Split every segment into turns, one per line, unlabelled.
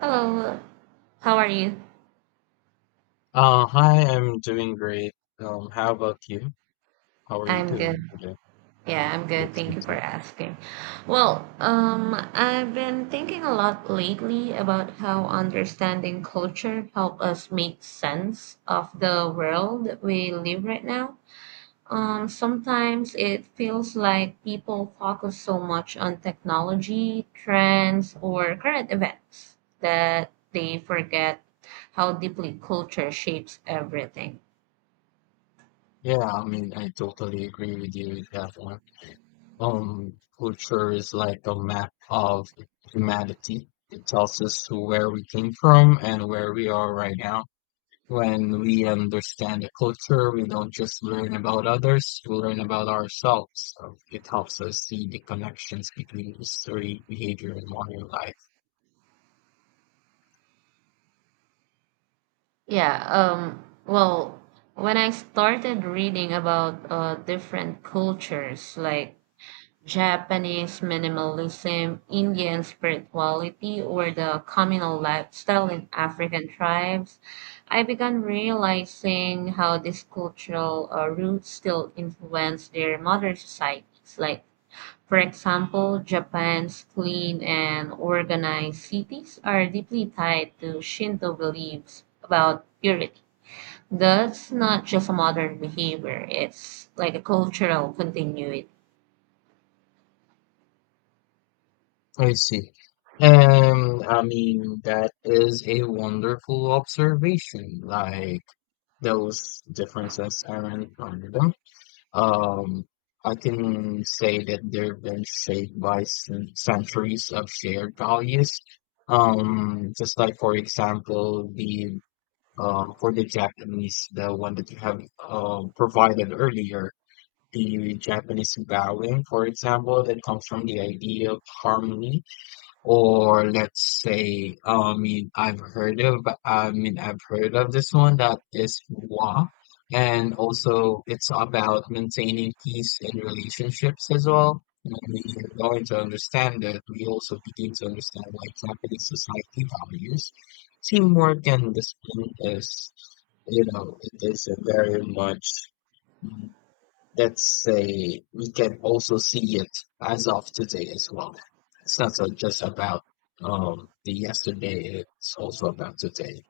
Hello, how are you?
Hi, I'm doing great. How about you? How are you
I'm good.
doing today?
Yeah, I'm good.
Yes, me
Thank you for
too.
asking. Well, I've been thinking a lot lately about how understanding culture help us make sense of the world we live right now. Sometimes it feels like people focus so much on technology, trends, or current events that they forget how deeply culture shapes everything.
Yeah, I mean, I totally agree with you with that one. Culture is like a map of humanity. It tells us where we came from and where we are right now. When we understand the culture, we don't just learn about others, we learn about ourselves. So it helps us see the connections between history, behavior, and modern life.
Yeah, well, when I started reading about different cultures like Japanese minimalism, Indian spirituality, or the communal lifestyle in African tribes, I began realizing how these cultural roots still influence their modern societies. Like, for example, Japan's clean and organized cities are deeply tied to Shinto beliefs about purity. That's not just a modern behavior, it's like a cultural continuity.
I see. And I mean, that is a wonderful observation. Like, those differences aren't random. Um, I can say that they've been shaped by centuries of shared values. Just like, for example, the for the Japanese, the one that you have provided earlier, the Japanese bowing, for example, that comes from the idea of harmony or let's say, I've heard of this one that is Hua, and also it's about maintaining peace in relationships as well. And when you're going to understand that, we also begin to understand like Japanese society values. Teamwork and discipline is, you know, it is a very much Let's say we can also see it as of today as well. It's not so just about the yesterday, it's also about today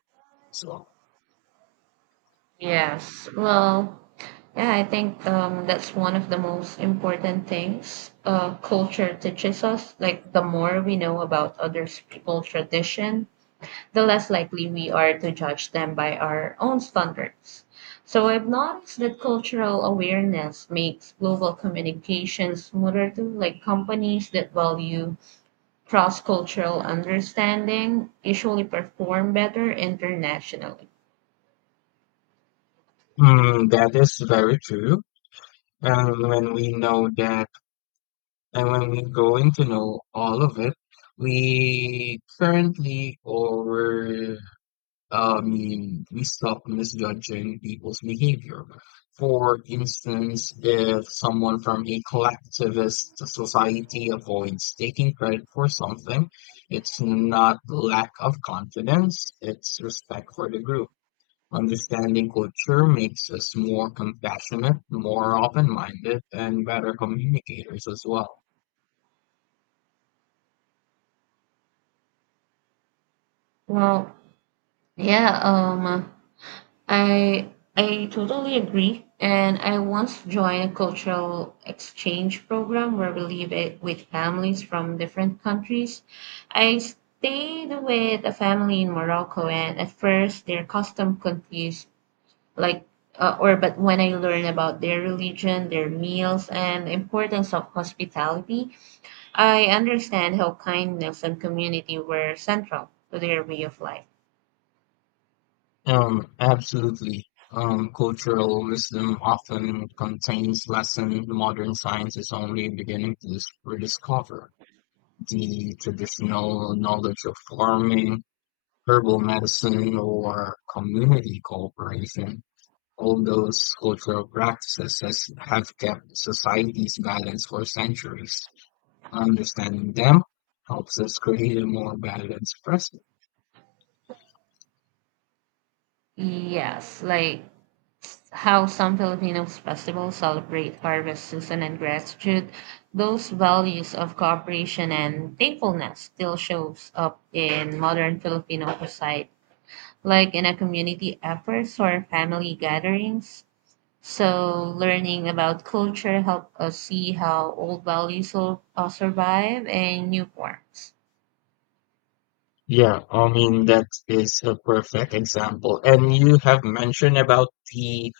as well.
Yes. Well, yeah, I think that's one of the most important things culture teaches us. Like, the more we know about other people tradition, the less likely we are to judge them by our own standards. So, I've noticed that cultural awareness makes global communication smoother too, like companies that value cross cultural understanding usually perform better internationally.
Mm, that is very true. And when we know that, and when we go into know all of it, we currently or we stop misjudging people's behavior. For instance, if someone from a collectivist society avoids taking credit for something, it's not lack of confidence, it's respect for the group. Understanding culture makes us more compassionate, more open minded, and better communicators as well.
Well, yeah, um, I I totally agree. And I once joined a cultural exchange program where we live it with families from different countries. I stayed with a family in Morocco, and at first their custom confused, like, or but when I learned about their religion, their meals, and the importance of hospitality, I understand how kindness and community were central to their way of life.
Absolutely. Cultural wisdom often contains lessons modern science is only beginning to rediscover. The traditional knowledge of farming, herbal medicine, or community cooperation, all those cultural practices have kept societies balanced for centuries. Understanding them helps us create a more balanced present.
Yes, like how some Filipinos festivals celebrate harvest season and gratitude. Those values of cooperation and thankfulness still shows up in modern Filipino society, like in a community efforts or family gatherings. So learning about culture help us see how old values will survive in new forms.
Yeah, I mean that is a perfect example. And you have mentioned about the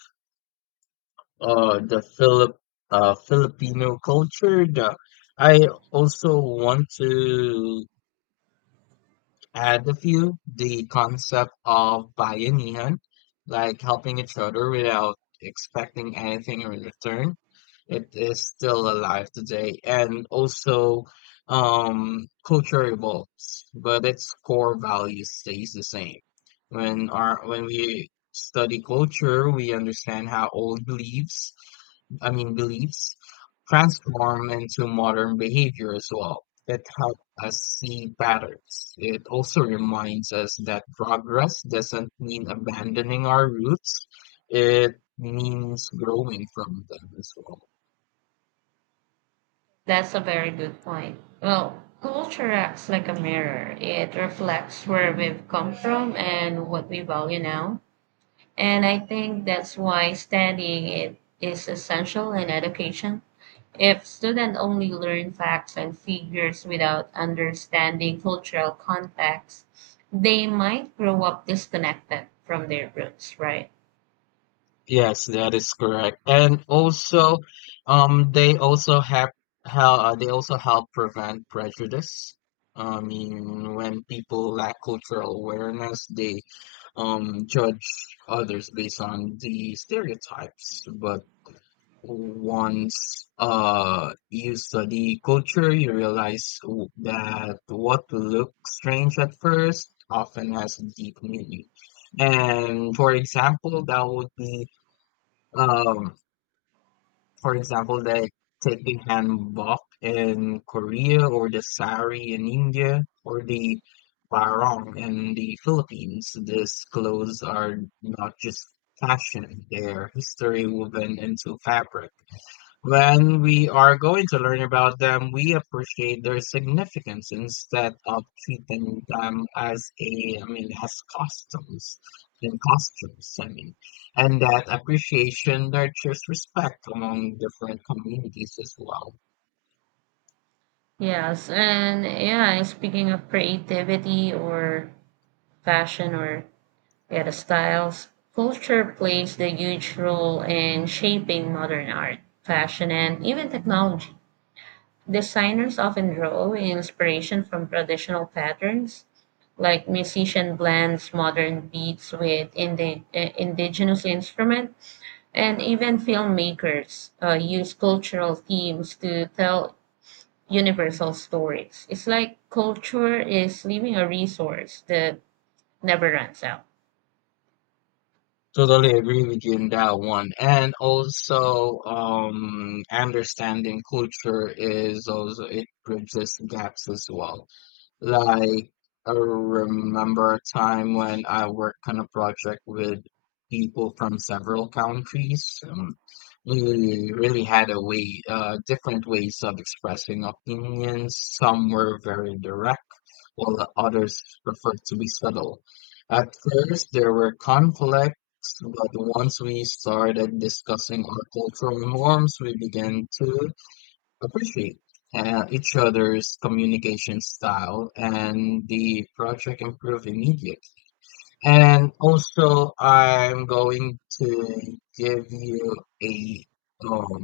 uh the Philip Filipino culture. The, I also want to Add a few, the concept of bayanihan, like helping each other without expecting anything in return. It is still alive today and also culture evolves, but its core value stays the same. When we study culture, we understand how old beliefs I mean, beliefs transform into modern behavior as well. It helps us see patterns. It also reminds us that progress doesn't mean abandoning our roots, it means growing from them as well.
That's a very good point. Well, culture acts like a mirror. It reflects where we've come from and what we value now. And I think that's why studying it is essential in education. If students only learn facts and figures without understanding cultural context, they might grow up disconnected from their roots, right?
Yes, that is correct. And also, they also have how they also help prevent prejudice. I mean, when people lack cultural awareness, they judge others based on the stereotypes but once you study culture you realize that what looks strange at first often has deep meaning and for example that would be um for example, the taking hanbok in Korea, or the sari in India, or the barong in the Philippines. These clothes are not just fashion, they're history woven into fabric. When we are going to learn about them, we appreciate their significance instead of treating them as a, I mean, as customs and costumes, I mean. And that appreciation nurtures respect among different communities as well.
Yes, and yeah, speaking of creativity or fashion or yeah, the styles. Culture plays the huge role in shaping modern art, fashion, and even technology. Designers often draw inspiration from traditional patterns, like musician blends modern beats with indigenous instrument, and even filmmakers use cultural themes to tell universal stories. It's like culture is leaving a resource that never runs out.
Totally agree with you in that one. And also, understanding culture is also, it bridges gaps as well Like, I remember a time when I worked on a project with people from several countries. We really had a way, different ways of expressing opinions. Some were very direct, while the others preferred to be subtle. At first, there were conflicts, but once we started discussing our cultural norms, we began to appreciate each other's communication style and the project improve immediately. And also, I'm going to give you a um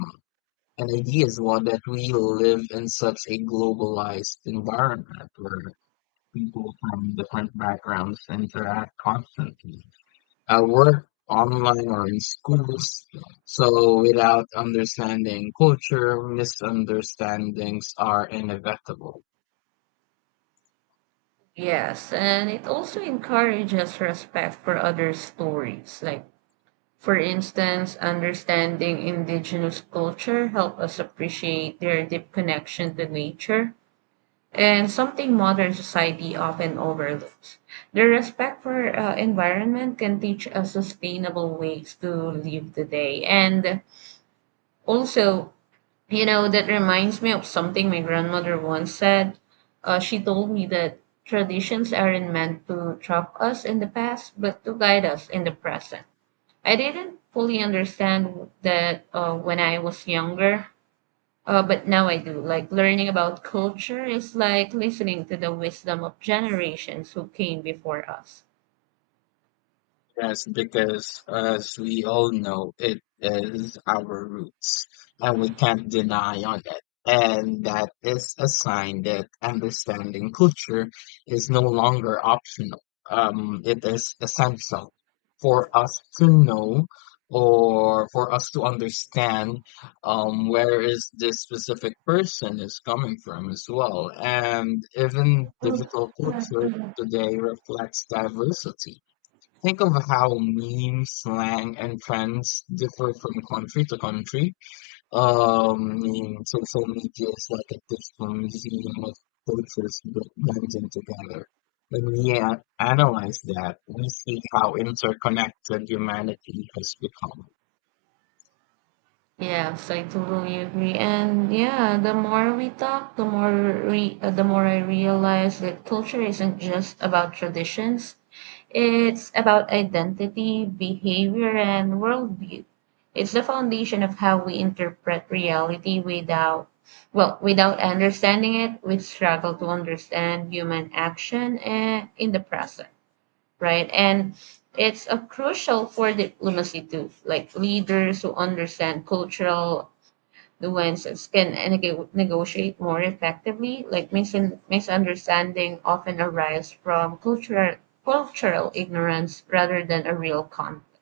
an idea as well that we live in such a globalized environment where people from different backgrounds interact constantly. I work online or in schools. So without understanding culture, misunderstandings are inevitable.
Yes, and it also encourages respect for other stories. Like, for instance, understanding indigenous culture help us appreciate their deep connection to nature and something modern society often overlooks. Their respect for environment can teach us sustainable ways to live today. And also, you know, that reminds me of something my grandmother once said. She told me that traditions aren't meant to trap us in the past, but to guide us in the present. I didn't fully understand that when I was younger, but now I do. Like, learning about culture is like listening to the wisdom of generations who came before us.
Yes, because as we all know, it is our roots, and we can't deny on it. And that is a sign that understanding culture is no longer optional. It is essential for us to know or for us to understand where is this specific person is coming from as well. And even digital culture today reflects diversity Think of how memes, slang, and trends differ from country to country. Um, social media is like a digital museum of cultures blending together. When we analyze that, we see how interconnected humanity has become.
Yes, I totally agree. And yeah, the more we talk, the more re the more I realize that culture isn't just about traditions. It's about identity, behavior, and worldview. It's the foundation of how we interpret reality without, well, without understanding it, we struggle to understand human action in the present, right? And it's crucial for diplomacy too, like leaders who understand cultural the nuances can negotiate more effectively. Like misunderstanding often arise from cultural ignorance rather than a real conflict.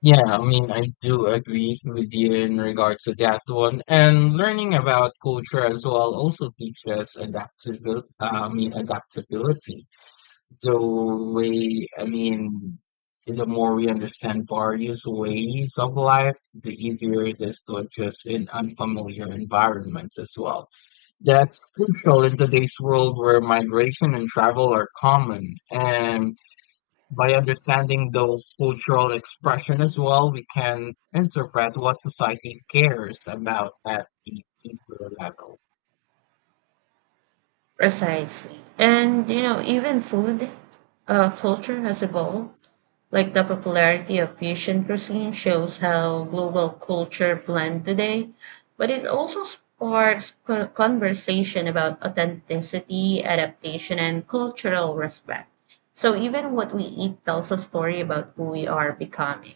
Yeah, I mean, I do agree with you in regards to that one. And learning about culture as well also teaches adaptability, the way I mean, the more we understand various ways of life, the easier it is to adjust in unfamiliar environments as well. That's crucial in today's world where migration and travel are common. And by understanding those cultural expression as well, we can interpret what society cares about at the deeper level.
Precisely. And you know, even food culture has evolved. Like the popularity of fusion cuisine shows how global culture blend today, but it also sparks conversation about authenticity, adaptation, and cultural respect. So even what we eat tells a story about who we are becoming.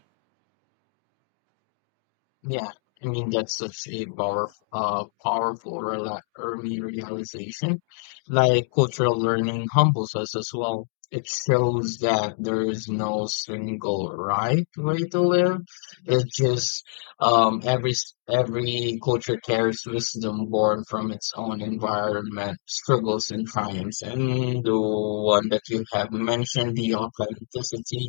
Yeah, I mean that's such a powerful rela early realization. Like cultural learning humbles us as well. It shows that there is no single right way to live. It's just every every culture carries wisdom born from its own environment, struggles and triumphs. And the one that you have mentioned, the authenticity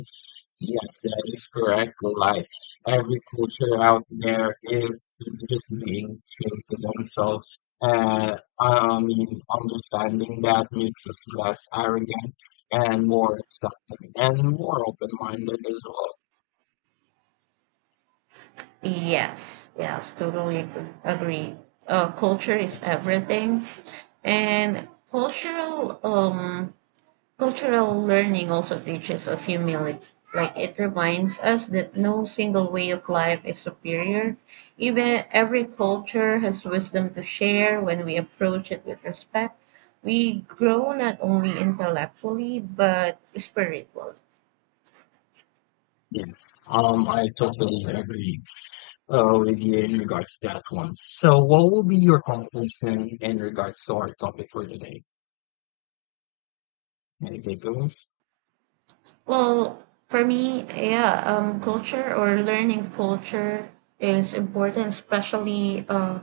Yes, that is correct. Like every culture out there is just being true to themselves. I mean, understanding that makes us less arrogant and more accepting and more open-minded as well.
Yes, yes, totally agree. Culture is
Yes.
everything, and cultural learning also teaches us humility. Like it reminds us that no single way of life is superior. Even every culture has wisdom to share when we approach it with respect. We grow not only intellectually but spiritually.
Yeah. I totally agree with you in regards to that one. So, what will be your conclusion in regards to our topic for today? Any takeaways?
Well, for me, culture or learning culture is important, especially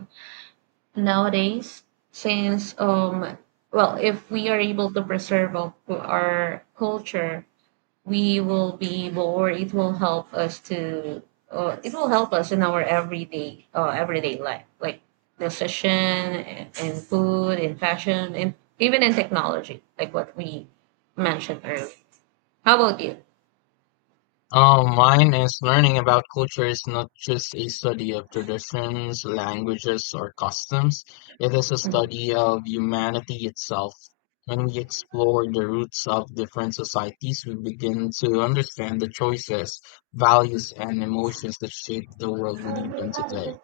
nowadays since, well, if we are able to preserve our culture, we will be able, or it will help us to it will help us in our everyday everyday life, like decision and food and fashion and even in technology, like what we mentioned earlier. How about you?
Mine is learning about culture is not just a study of traditions, languages, or customs. It is a study of humanity itself. When we explore the roots of different societies, we begin to understand the choices, values, and emotions that shape the world we live in today.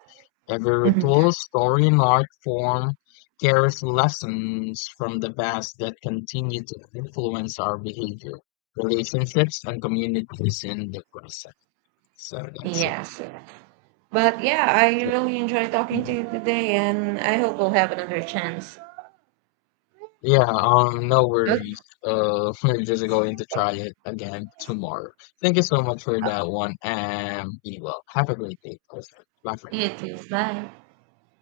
Every
Mhm.
ritual, story, and art form carries lessons from the past that continue to influence our behavior, relationships, and communities in the present. So that's it.
Yes, but yeah, I
So,
really enjoyed talking to you today, and I hope we'll have another chance.
Yeah, no worries. We're just going to try it again tomorrow. Thank you so much for that one, and be well. Have a great day. Bye for now.
Yes, yes. Bye.